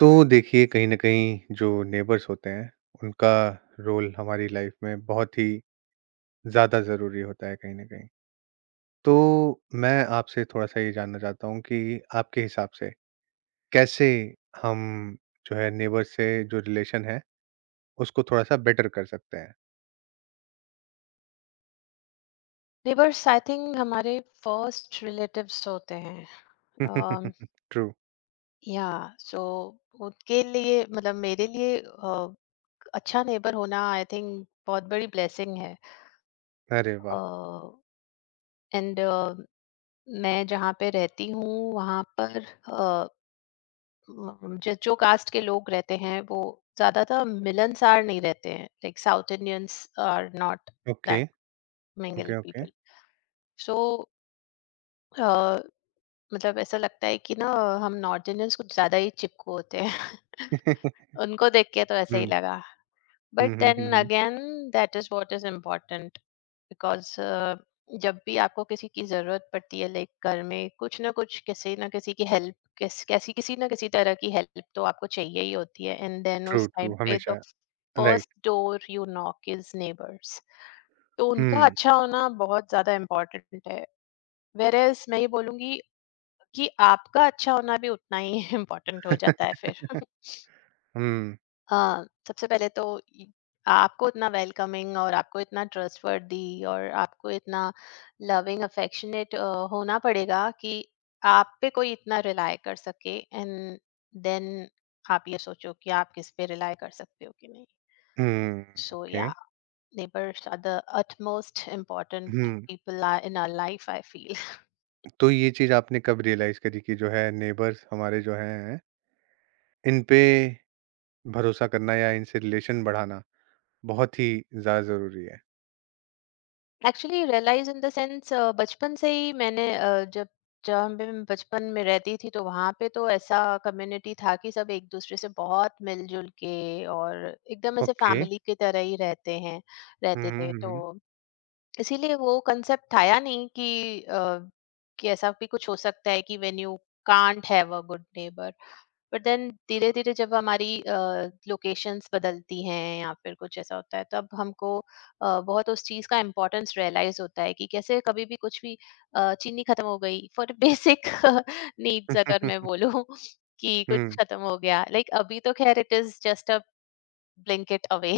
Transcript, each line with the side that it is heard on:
right: तो देखिए कहीं न कहीं जो नेबर्स होते हैं, उनका रोल हमारी लाइफ में बहुत ही ज़्यादा ज़रूरी होता है कहीं न कहीं। तो मैं आपसे थोड़ा-सा ये जानना चाहता हूँ कि आपके हिसाब से कैसे हम जो है नेबर से जो रिलेशन है, उसको थोड़ा-सा बेटर कर सकते हैं?
left: नेबर्स आई थिंक हमारे फर्स्ट रिलेटिव्स होते हैं।
right: ट्रू।
left: या, सो उनके लिए मतलब मेरे लिए अच्छा नेबर होना आई थिंक बहुत बड़ी ब्लेसिंग है।
right: अरे वाह!
left: एंड मैं जहाँ पे रहती हूँ वहाँ पर, अ, जो जो कास्ट के लोग रहते हैं वो ज्यादातर मिलनसार नहीं रहते हैं, like south Indians are not
right: okay,
left: that mingle
right: okay.
left: People. So मतलब ऐसा लगता है कि ना, हम नॉर्थ इंडियंस कुछ ज्यादा ही चिपकू होते हैं उनको देख के तो ऐसा ही
right: हुँ।
left: लगा। बट
right: हुँ, हुँ, हुँ,
left: देन
right: हुँ।
left: Again, that is what is important, because जब भी आपको किसी की जरूरत पड़ती है, लाइक घर में कुछ ना कुछ, किसी ना किसी की हेल्प, किस कैसी किसी ना किसी तरह की हेल्प तो आपको चाहिए ही होती है, एंड देन
right: ट्रू,
left: उस
right: ट्रू
left: टाइम पे द
right: हमेशा
left: first
right: right.
left: Door you knock is neighbours. तो उनका
right: हुँ।
left: अच्छा होना बहुत ज्यादा इम्पोर्टेंट है। वेर मैं ये बोलूंगी कि आपका अच्छा होना भी उतना ही इम्पोर्टेंट हो जाता है फिर
right: हुँ,
left: हाँ, सबसे पहले तो ये- आपको इतना वेलकमिंग और आपको इतना ट्रस्टवर्दी और आपको इतना लविंग अफेक्शनेट होना पड़ेगा कि आप पे कोई इतना रिलाय कर सके, एंड देन आप ये सोचो कि आप किस पे रिलाय कर सकते हो कि नहीं।
right: हुँ,
left: so, yeah,
right: okay.
left: Neighbours are the utmost important
right: हुँ।
left: People are in our life, I feel.
right: तो ये चीज़ आपने कब रियलाइज़ करी कि जो है नेबर्स हमारे जो हैं, इन पे भरोसा करना या इनसे रिलेशन बढ़ाना बहुत ही ज़्यादा ज़रूरी है?
left: Actually realise in the sense, बचपन से ही मैंने अ, जब जहाँ पे मैं बचपन में रहती थी तो वहाँ पे तो ऐसा कम्युनिटी था कि सब एक दूसरे से बहुत मिलजुल के और एकदम ऐसे
right: ओके।
left: फैमिली की तरह ही
right: हुँ,
left: रहते
right: हुँ,
left: थे।
right: हुँ,
left: तो
right: हुँ।
left: इसीलिए वो कंसेप्ट आया नहीं कि ऐसा भी कुछ हो सकता है कि when you can't have a good neighbour. But then धीरे धीरे जब हमारी लोकेशंस बदलती हैं या फिर कुछ ऐसा होता है, तब हमको बहुत उस चीज का इम्पोर्टेंस रियलाइज होता है कि कैसे कभी भी कुछ भी, चीनी खत्म हो गई फॉर बेसिक नीड्स अगर मैं बोलूँ कि कुछ
right: हुँ,
left: खत्म हो गया, लाइक अभी तो खैर it is just a blink it away,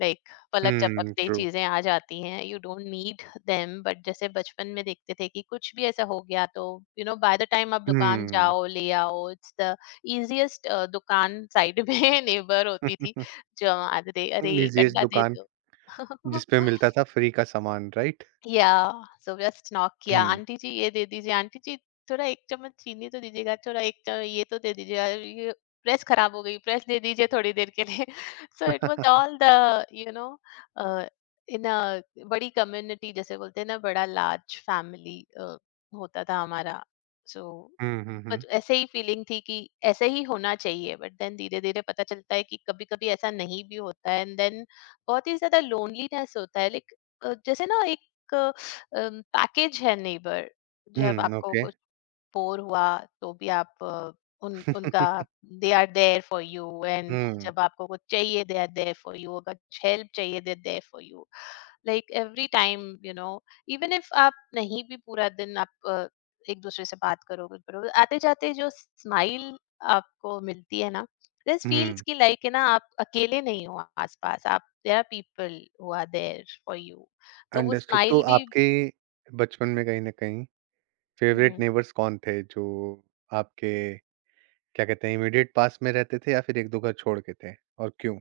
left: like पलक
right: हुँ,
left: झपकते ही
right: ट्रू।
left: चीजें आ जाती हैं, you don't need them. But जैसे बचपन में देखते थे कि कुछ भी ऐसा हो गया तो, you know, by the time आप दुकान
right: हुँ।
left: जाओ ले आओ, इट्स द इजिएस्ट, दुकान साइड में नेबर होती थी, जो आते थे अरे एक
right: लीजिएस्ट
left: अंडा दे
right: दुकान
left: दो
right: जिसपे मिलता था फ्री का सामान, राइट?
left: या, सो जस्ट नॉक किया,
right: हुँ।
left: आंटी जी ये दे दीजिए, आंटी जी थोड़ा एक चम्मच चीनी तो दीजिएगा, थोड़ा एक चम्मच ये तो दे दीजिएगा, ये प्रेस खराब हो गई, प्रेस दे दीजिए थोड़ी देर के लिए so it was all the, you know, in a बड़ी कम्युनिटी, जैसे बोलते हैं ना बड़ा लार्ज फैमिली होता था हमारा, सो।
right: हुँ।
left: बट ऐसे ही फीलिंग थी कि ऐसे ही होना चाहिए, बट देन धीरे धीरे पता चलता है कि कभी कभी ऐसा नहीं भी होता है, एंड देन बहुत ही ज्यादा लोनलीनेस होता है, लाइक, जैसे ना एक पैकेज है नेबर। जब
right: हुँ,
left: आपको
right: ओके।
left: कुछ बोर हुआ तो भी आप, अ, उन उनका they are there for you, and
right: हुँ,
left: जब आपको कुछ चाहिए they are there for you, अगर कुछ हेल्प चाहिए they are there for you, like every time, you know, even if आप नहीं भी पूरा दिन आप, एक दूसरे से बात करो कुछ करो, आते जाते जो स्माइल आपको मिलती है ना, दिस फील्स
right: हुँ,
left: की लाइक है ना, आप अकेले नहीं हो, आसपास आप, there are people who are there for you. तो वो
right: अंडरस्टूड। तो
left: स्माइल भी।
right: आपके बचपन में कहीं न कहीं फेवरेट
left: हुँ,
right: नेबर्स कौन थे जो आपके क्या कहते हैं इमीडिएट पास में रहते थे या फिर 1-2 घर छोड़ के थे और क्यों?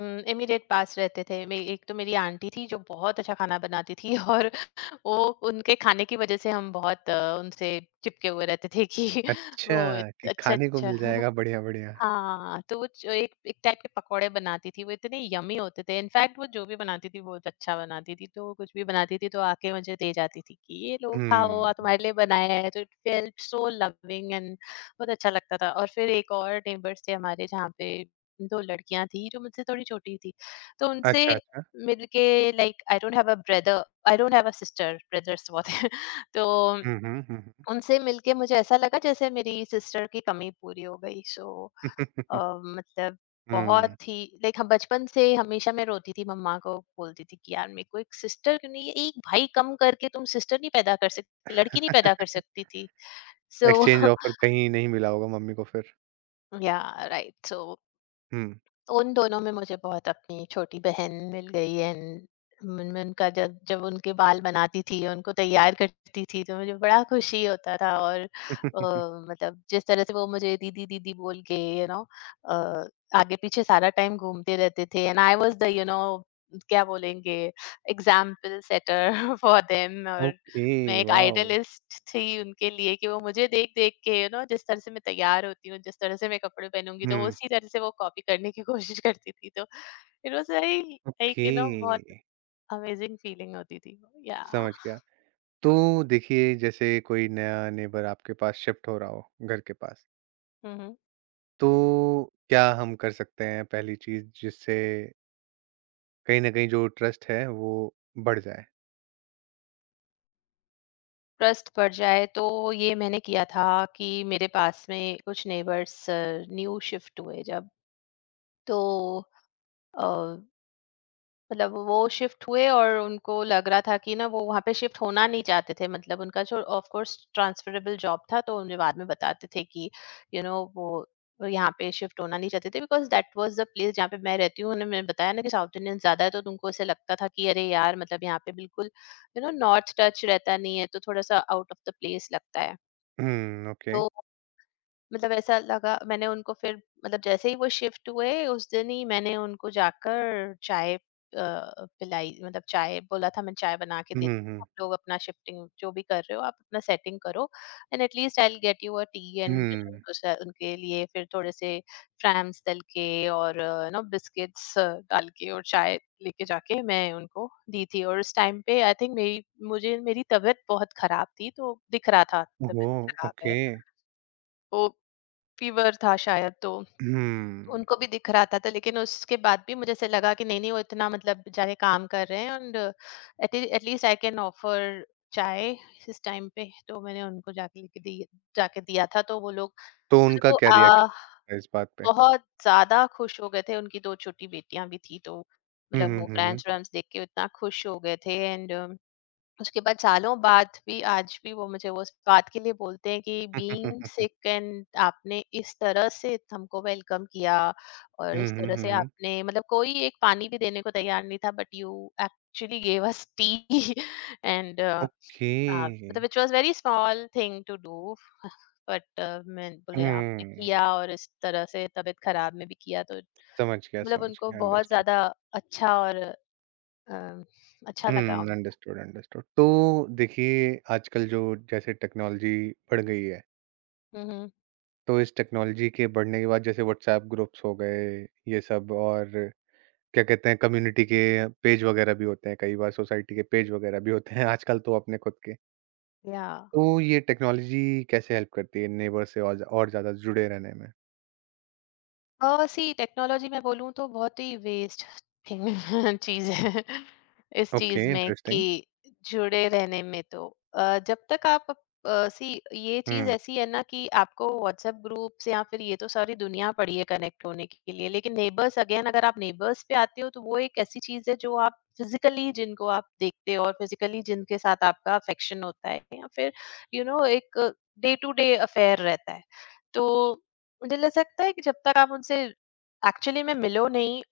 left: हुँ, इमीडिएट पास रहते थे। मे एक तो मेरी आंटी थी जो बहुत अच्छा खाना बनाती थी और वो, उनके खाने की वज़ह से हम बहुत, उनसे चिपके हुए रहते थे कि वो।
right: अच्छा, कि
left: अच्छा,
right: खाने को
left: अच्छा।
right: मिल जाएगा बढ़िया, बढ़िया।
left: हाँ, तो वो च एक एक टाइप के पकोड़े बनाती थी, वो इतने यम्मी होते थे। इनफैक्ट वो जो भी बनाती थी बहुत अच्छा बनाती थी, तो कुछ भी बनाती थी तो आके मुझे दे जाती थी कि ये लो खाओ, और
right: हुँ।
left: तुम्हारे लिए बनाया है, तो it felt so loving, and बहुत अच्छा लगता था। और फिर एक और नेबर्स थे हमारे, जहाँ पे 2 लड़कियाँ थीं जो मुझसे थोड़ी छोटी थीं, तो उनसे
right: अच्छा, अच्छा।
left: मिलके, like, I don't have a brother, I don't have a sister, brothers बहुत हैं तो
right: हुँ, हुँ, हुँ,
left: उनसे मिलके मुझे ऐसा लगा जैसे मेरी सिस्टर की कमी पूरी हो गई, सो, अ,
right: हुँ।
left: मतलब बहुत
right: हुँ,
left: ही, लाइक, हम बचपन से, हमेशा मैं रोती थी मम्मा को बोलती थी कि यार मेरे को एक सिस्टर क्यों नहीं है, एक भाई कम करके तुम सिस्टर नहीं पैदा कर सकती, लड़की नहीं पैदा कर सकती थी, सो
right: एक्सचेंज ऑफर कहीं नहीं मिला होगा मम्मी को फिर।
left: या, राइट, सो
right: हुँ।
left: तो उन दोनों में मुझे बहुत अपनी छोटी बहन मिल गई, एंड मन में उनका, जब जब उनके बाल बनाती थी उनको तैयार करती थी तो मुझे बड़ा खुशी होता था, और, मतलब जिस तरह से वो मुझे दीदी दीदी बोल के, यू नो, आगे पीछे सारा टाइम घूमते रहते थे, and I was the, you know, क्या बोलेंगे, एग्जाम्पल सेटर फॉर देम और
right: ओके,
left: मैं एक
right: वॉव!
left: आइडलिस्ट थी उनके लिए, कि वो मुझे देख-देख के, यू नो, जिस तरह से मैं तैयार होती हूँ, जिस तरह से मैं कपड़े पहनूँगी, तो
right: हुँ,
left: उसी तरह से वो कॉपी करने की कोशिश करती थी। तो it was very,
right: okay,
left: like, you know, बहुत अमेजिंग फीलिंग होती थी।
right: समझ
left: याह!
right: गया। तो देखिए जैसे कोई नया नेबर आपके पास शिफ्ट हो रहा हो घर के पास,
left: हुँ, हुँ।
right: तो क्या हम कर सकते हैं पहली चीज़ जिससे कहीं न कहीं जो ट्रस्ट है वो बढ़ जाए।
left: ट्रस्ट पड़ जाए तो, ये मैंने किया था कि मेरे पास में कुछ नेबर्स न्यू शिफ्ट हुए जब, तो अ मतलब वो शिफ्ट हुए, और उनको लग रहा था कि ना वो वहाँ पे शिफ्ट होना नहीं चाहते थे, मतलब उनका जो ऑफ कोर्स ट्रांसफरेबल जॉब था, तो उन्हें बाद में बताते थे कि, यू नो, वो यहाँ पे शिफ्ट होना नहीं चाहते थे, because that was the place जहाँ पे मैं रहती हूँ, उन्होंने मैंने बताया ना कि साउथ इंडियन ज्यादा है, तो तुमको ऐसे लगता था कि अरे यार, मतलब यहाँ पे बिल्कुल, यू नो, नॉर्थ टच रहता नहीं है, तो थोड़ा सा आउट ऑफ द प्लेस लगता है।
right: हुँ, ओके।
left: तो मतलब ऐसा लगा, मैंने उनको फिर, मतलब जैसे ही वो शिफ्ट हुए उस दिन ही मैंने उनको जाकर चाय, पिलाई, मतलब चाय बोला था, मैं चाय बना के देती
right: हुँ,
left: हूँ,
right: हुँ,
left: आप लोग अपना शिफ्टिंग जो भी कर रहे हो आप अपना सेटिंग करो, and at least I get you a tea. And मैंने
right: हुँ।
left: उनको उनके लिए फिर थोड़े से फ्रैम्स तल के और नो बिस्किट्स डाल के, और चाय लेके जाके मैं उनको दी थी। और उस टाइम पे आई थिंक मेरी तबीयत बहुत खराब थी, तो दिख रहा था तबीयत
right: ओह!
left: खराब है,
right: ओके।
left: वो फीवर था शायद, तो
right: हुँ।
left: उनको भी दिख रहा था, तो लेकिन उसके बाद भी मुझे ऐसे लगा कि नहीं नहीं, वो इतना, मतलब बेचारे काम कर रहे हैं, and at least I can offer chai इस टाइम पे, तो मैंने उनको जाके लेके दी, जाके दिया था, तो वो लोग,
right: तो
left: मतलब
right: उनका
left: वो
right: क्या रिएक्शन है इस बात पे?
left: बहुत ज्यादा खुश हो गए थे। उनकी दो छोटी बेटियां भी थी, तो
right: हुँ,
left: मतलब
right: हुँ,
left: वो
right: हुँ, हुँ।
left: फ्रेंड्स फ्रेंड्स देख के इतना खुश हो गए थे, एंड उसके बाद सालों बाद भी आज भी वो मुझे, वो उस बात के लिए बोलते हैं कि बीइंग सिक एंड आपने इस तरह से हमको वेलकम किया, और
right: हुँ,
left: इस
right: हुँ,
left: तरह
right: हुँ,
left: से
right: हुँ।
left: आपने, मतलब कोई एक पानी भी देने को तैयार नहीं था, but you actually gave us tea, and
right: okay.
left: मतलब it was very small thing to do, but मैं बोले आपने
right: हुँ।
left: किया, और इस तरह से तबीयत खराब में भी किया, तो
right: समझ गया,
left: मतलब
right: समझ
left: उनको
right: गया,
left: बहुत
right: अंडरस्टूड।
left: ज्यादा अच्छा, और अ, अच्छा लगा
right: हुँ,
left: उनको।
right: Understood, understood. तो देखिए आजकल जो जैसे टेक्नोलॉजी बढ़ गई है,
left: हम्म।
right: तो इस टेक्नोलॉजी के बढ़ने के बाद जैसे व्हाट्सऐप ग्रुप्स हो गए, ये सब और क्या कहते हैं कम्युनिटी के पेज वगैरह भी होते हैं, कई बार सोसाइटी के पेज वगैरह भी होते हैं, आजकल तो अपने खुद के।
left: या,
right: तो ये टेक्नोलॉजी कैसे हेल्प करती है नेबर से और ज और ज़्यादा जुड़े रहने में?
left: सी टेक्नोलॉजी मैं बोलूँ तो बहुत ही वेस्ट थिंग चीज़ है इस
right: ओके,
left: चीज़ में, कि
right: इंटरेस्टिंग।
left: जुड़े रहने में तो, जब तक आप, सी ये चीज़
right: हुँ।
left: ऐसी है ना कि आपको व्हाट्सएप ग्रुप्स या फिर ये तो सारी दुनिया पड़ी है कनेक्ट होने के लिए, लेकिन नेबर्स अगेन, अगर आप नेबर्स पे आते हो तो वो एक ऐसी चीज़ है जो आप फिजिकली जिनको आप देखते हो, और फिजिकली जिनके साथ आपका अफेक्शन होता है या फिर, यू you नो know, एक डे टू डे अफेयर रहता है। तो मुझे ले सकता है कि जब तक आप उनसे एक्चुअली में मिलो नहीं,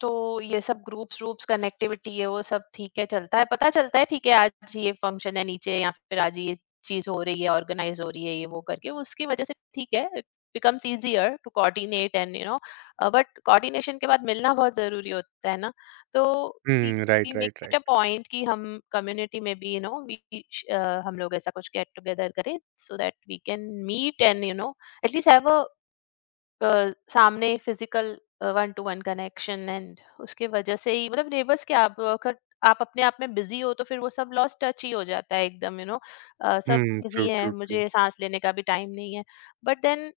left: तो ये सब ग्रुप्स ग्रुप्स कनेक्टिविटी है, वो सब ठीक है, चलता है, पता चलता है, ठीक है आज ये फंक्शन है नीचे, या फिर आज ये चीज हो रही है ऑर्गेनाइज हो रही है, ये वो करके उसकी वजह से ठीक है, it becomes easier to coordinate, and, you know, but coordination के बाद मिलना बहुत जरूरी होता है ना। तो, see,
right: hmm,
left: we
right: right,
left: make
right: right,
left: it
right: right.
left: A point कि हम कम्युनिटी में भी, यू नो, वी हम लोग ऐसा कुछ गेट टुगेदर करें, so that we can meet, and, you know, at least have सामने physical one to one connection. And उसके वजह से ही मतलब नेबर्स क्या, आप अगर आप अपने आप में बिजी हो तो फिर वो सब लॉस्ट टच ही हो जाता है एकदम यू नो। सब
right: हुँ, ट्रू,
left: बिजी है,
right: ट्रू, ट्रू।
left: मुझे सांस लेने का भी टाइम नहीं है। But then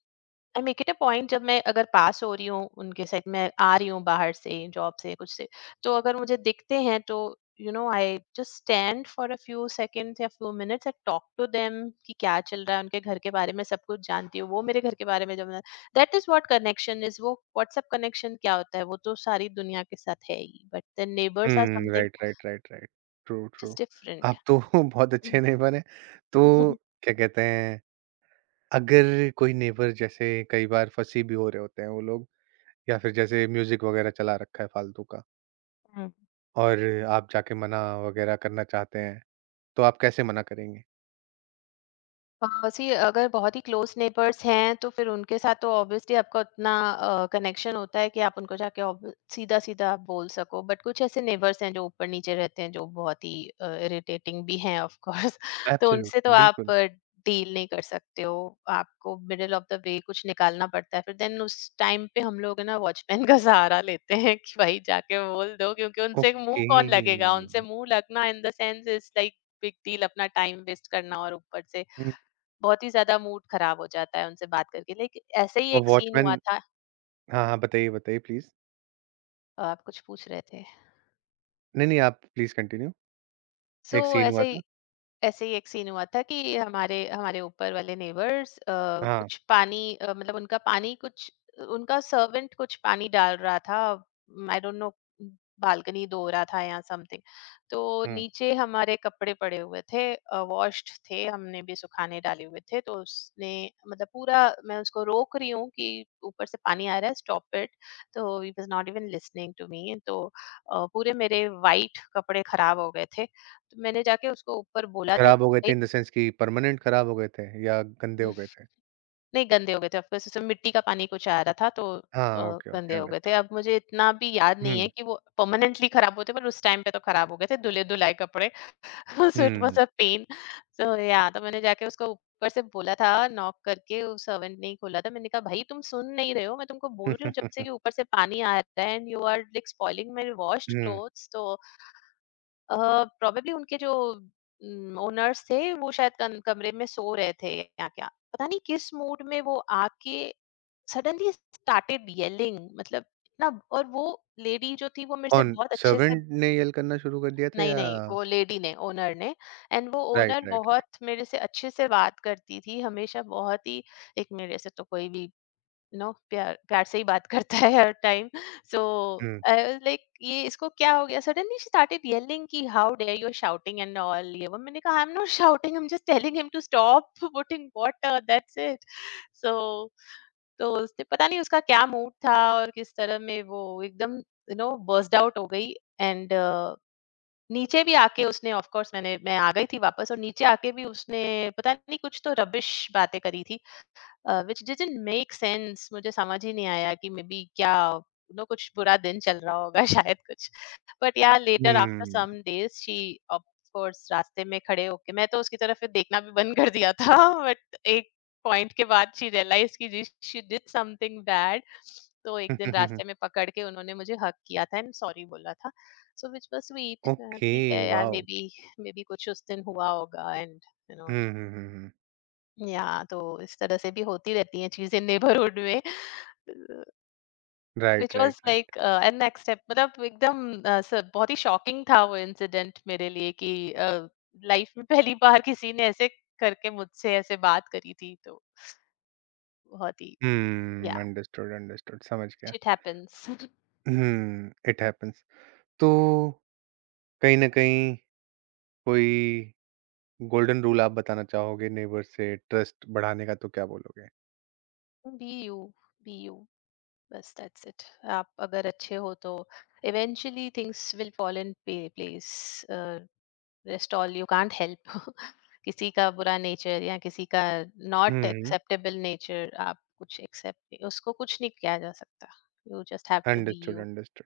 left: I make it a point, जब मैं अगर पास हो रही हूँ उनके साथ, मैं आ रही हूँ बाहर से, जॉब से, कुछ से, तो अगर मुझे दिखते हैं तो you know I just stand for a few seconds या few minutes and talk to them कि क्या चल रहा है। उनके घर के बारे में सब कुछ जानती हूँ, वो मेरे घर के बारे में जब। That is what connection is, वो व्हाट्सएप कनेक्शन क्या होता है, वो तो सारी दुनिया के साथ है ही, but the neighbours are
right: hmm,
left: something
right: right. True, true.
left: Just different.
right: आप तो बहुत अच्छे नेबर हैं। तो क्या कहते हैं, अगर कोई नेबर जैसे कई बार फंसी भी हो रहे होते हैं वो लोग या फिर जैसे म्यूज़िक वगैरह चला रखा है फालतू का और आप जाके मना वगैरह करना चाहते हैं, तो आप कैसे मना करेंगे?
left: सी, अगर बहुत ही क्लोज नेबर्स हैं तो फिर उनके साथ तो ऑब्वियसली आपका उतना कनेक्शन होता है कि आप उनको जाके सीधा सीधा आप बोल सको, बट कुछ ऐसे नेबर्स हैं जो ऊपर नीचे रहते हैं, जो बहुत ही इरिटेटिंग भी हैं ऑफ कोर्स। तो उनसे तो
right: एब्सोल्युटली,
left: आप
right: बिल्कुल।
left: डील नहीं कर सकते हो, आपको मिडिल ऑफ द वे कुछ निकालना पड़ता है। फिर देन उस टाइम पे हम लोग है ना वॉचमैन का सहारा लेते हैं कि भाई जाके बोल दो, क्योंकि उनसे मुंह
right: ओके।
left: कौन लगेगा। उनसे मुंह लगना in the sense is like big deal, अपना टाइम वेस्ट करना, और ऊपर से
right: हुँ,
left: बहुत ही ज़्यादा मूड ख़राब हो जाता है उनसे बात करके। लाइक, ऐसे ही
right: वो
left: एक सीन हुआ
right: वॉचमैन
left: था।
right: हाँ, बताइए, बताइए प्लीज़।
left: आप कुछ पूछ रहे थे।
right: नहीं, आप प्लीज़ कंटिन्यू।
left: सो
right: एक सीन हुआ था
left: ऐसे ही एक सीन हुआ था कि हमारे हमारे ऊपर वाले नेबर्स
right: हाँ,
left: कुछ पानी मतलब उनका पानी कुछ, उनका सर्वेंट कुछ पानी डाल रहा था। आई डोंट नो, बालकनी धो रहा था या समथिंग। तो
right: हुँ,
left: नीचे हमारे कपड़े पड़े हुए थे, वॉश्ड थे, हमने भी सुखाने डाले हुए थे। तो उसने, मतलब पूरा, मैं उसको रोक रही हूँ कि ऊपर से पानी आ रहा है, स्टॉप इट। तो he was not even listening to me. तो पूरे मेरे वाइट कपड़े खराब हो गए थे। तो मैंने जाके उसको ऊपर बोला था
right: खराब
left: कि
right: हो गए थे
left: भाई,
right: इन द सेंस कि परमानेंट खराब हो गए थे या गंदे हो गए थे?
left: नहीं गंदे हो गए थे ऑफ कोर्स, उसमें मिट्टी का पानी कुछ आ रहा था तो।
right: हाँ, ओके,
left: गंदे हो गए थे,
right: अंडरस्टूड।
left: अब मुझे इतना भी याद नहीं
right: हुँ,
left: है कि वो परमानेंटली खराब होते, पर उस टाइम पे तो खराब हो गए थे धुले धुलाए कपड़े।
right: हुँ।
left: So it
right: hmm,
left: was a pain. So या तो मैंने जाके उसको ऊपर से बोला था, नॉक करके। वो सर्वेंट नहीं, खोला था। मैंने कहा भाई तुम सुन नहीं रहे हो, मैं तुमको बोल रही हूँ जब से कि ऊपर से पानी आ रहा है and you are like spoiling my washed clothes. तो प्रोबेबली उनके जो ओनर्स थे वो शायद कमरे में सो रहे थे या क्या, पता नहीं किस मूड में, वो आके सडनली स्टार्टेड येलिंग, मतलब ना। और वो लेडी जो थी वो मेरे से
right: कौन
left: बहुत अच्छे से,
right: सर्वेंट ने येल करना शुरू कर दिया था
left: नहीं
right: या
left: नहीं वो लेडी ने, ओनर ने। एंड वो
right: राइट,
left: ओनर
right: राइट, राइट।
left: बहुत मेरे से अच्छे से बात करती थी हमेशा, बहुत ही। एक मेरे से तो कोई भी, नो, प्यार प्यार से ही बात करता है हर टाइम। सो
right: हुँ,
left: लाइक, ये इसको क्या हो गया, सडनली शी स्टार्टेड येलिंग कि how dare you shouting and all ये वो। मैंने कहा I am not shouting, I am just telling him to stop putting water, that's it. So तो उसने पता नहीं उसका क्या मूड था और किस तरह में, वो एकदम यू नो बर्स्ट आउट हो गई। एंड नीचे भी आके उसने, ऑफ कोर्स मैंने, मैं आ गई थी वापस, और नीचे आके भी उसने पता नहीं कुछ तो रबिश बातें करी थी, व्हिच डिडंट मेक सेंस। मुझे समझ ही नहीं आया कि मे बी क्या यू नो कुछ बुरा दिन चल रहा होगा। शायद कुछ, बट या later after
right: hmm.
left: Some days she, of course रास्ते में खड़े होके मैं तो उसकी तरफ फिर देखना भी बंद कर दिया था। बट एक पॉइंट के बाद शी रियलाइज की जी शी डिड समथिंग बैड। तो एक दिन रास्ते में पकड़ के उन्होंने मुझे हक किया था एंड सॉरी बोला था। So which was sweet.
right: Okay,
left: ठीक है यार, may
right: wow!
left: Be, maybe कुछ उस दिन हुआ होगा एंड यू नो।
right: हुँ।
left: या तो इस तरह से भी होती रहती हैं चीजें नेबरहुड में। Which
right: right, right,
left: was
right: right.
left: Like an next step, मतलब एकदम बहुत ही शॉकिंग था वो इंसिडेंट मेरे लिए कि लाइफ में पहली बार किसी ने ऐसे करके मुझसे ऐसे बात करी थी, तो बहुत ही। या,
right: हुँ, अंडरस्टूड समझ गया।
left: Shit happens.
right: Hmm, it happens. तो कहीं न कहीं कोई गोल्डन रूल आप बताना चाहोगे नेबर से ट्रस्ट बढ़ाने का तो क्या बोलोगे?
left: बी यू, बी यू, बस दैट्स इट। आप अगर अच्छे हो तो eventually things will fall in place. rest all you can't help। किसी का बुरा नेचर या किसी का नॉट
right: हुँ।
left: एक्सेप्टेबल नेचर आप कुछ एक्सेप्ट, उसको कुछ नहीं किया जा सकता। You just have to be
right: understood,
left: you.
right: Understood.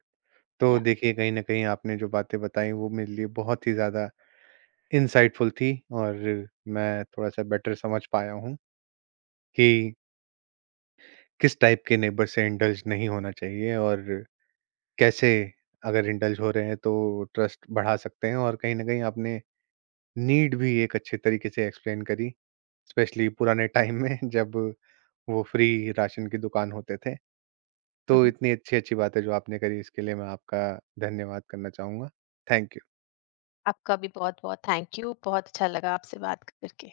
right: तो
left: या,
right: देखिए कहीं न कहीं आपने जो बातें बताई वो मेरे लिए बहुत ही ज़्यादा इनसाइटफुल थी और मैं थोड़ा-सा बेटर समझ पाया हूँ कि किस टाइप के नेबर से इंडल्ज नहीं होना चाहिए और कैसे अगर इंडल्ज हो रहे हैं तो ट्रस्ट बढ़ा सकते हैं और कहीं न कहीं आपने नीड भी एक अच्छे तरीके से एक्सप्लेन करी, स्पेशली पुराने टाइम में जब वो फ्री राशन की दुकान होते थे। तो
left: हम्म,
right: इतनी अच्छी-अच्छी बातें जो आपने करी इसके लिए मैं आपका धन्यवाद करना चाहूँगा। Thank you.
left: आपका भी बहुत बहुत थैंक यू, बहुत अच्छा लगा आपसे बात करके।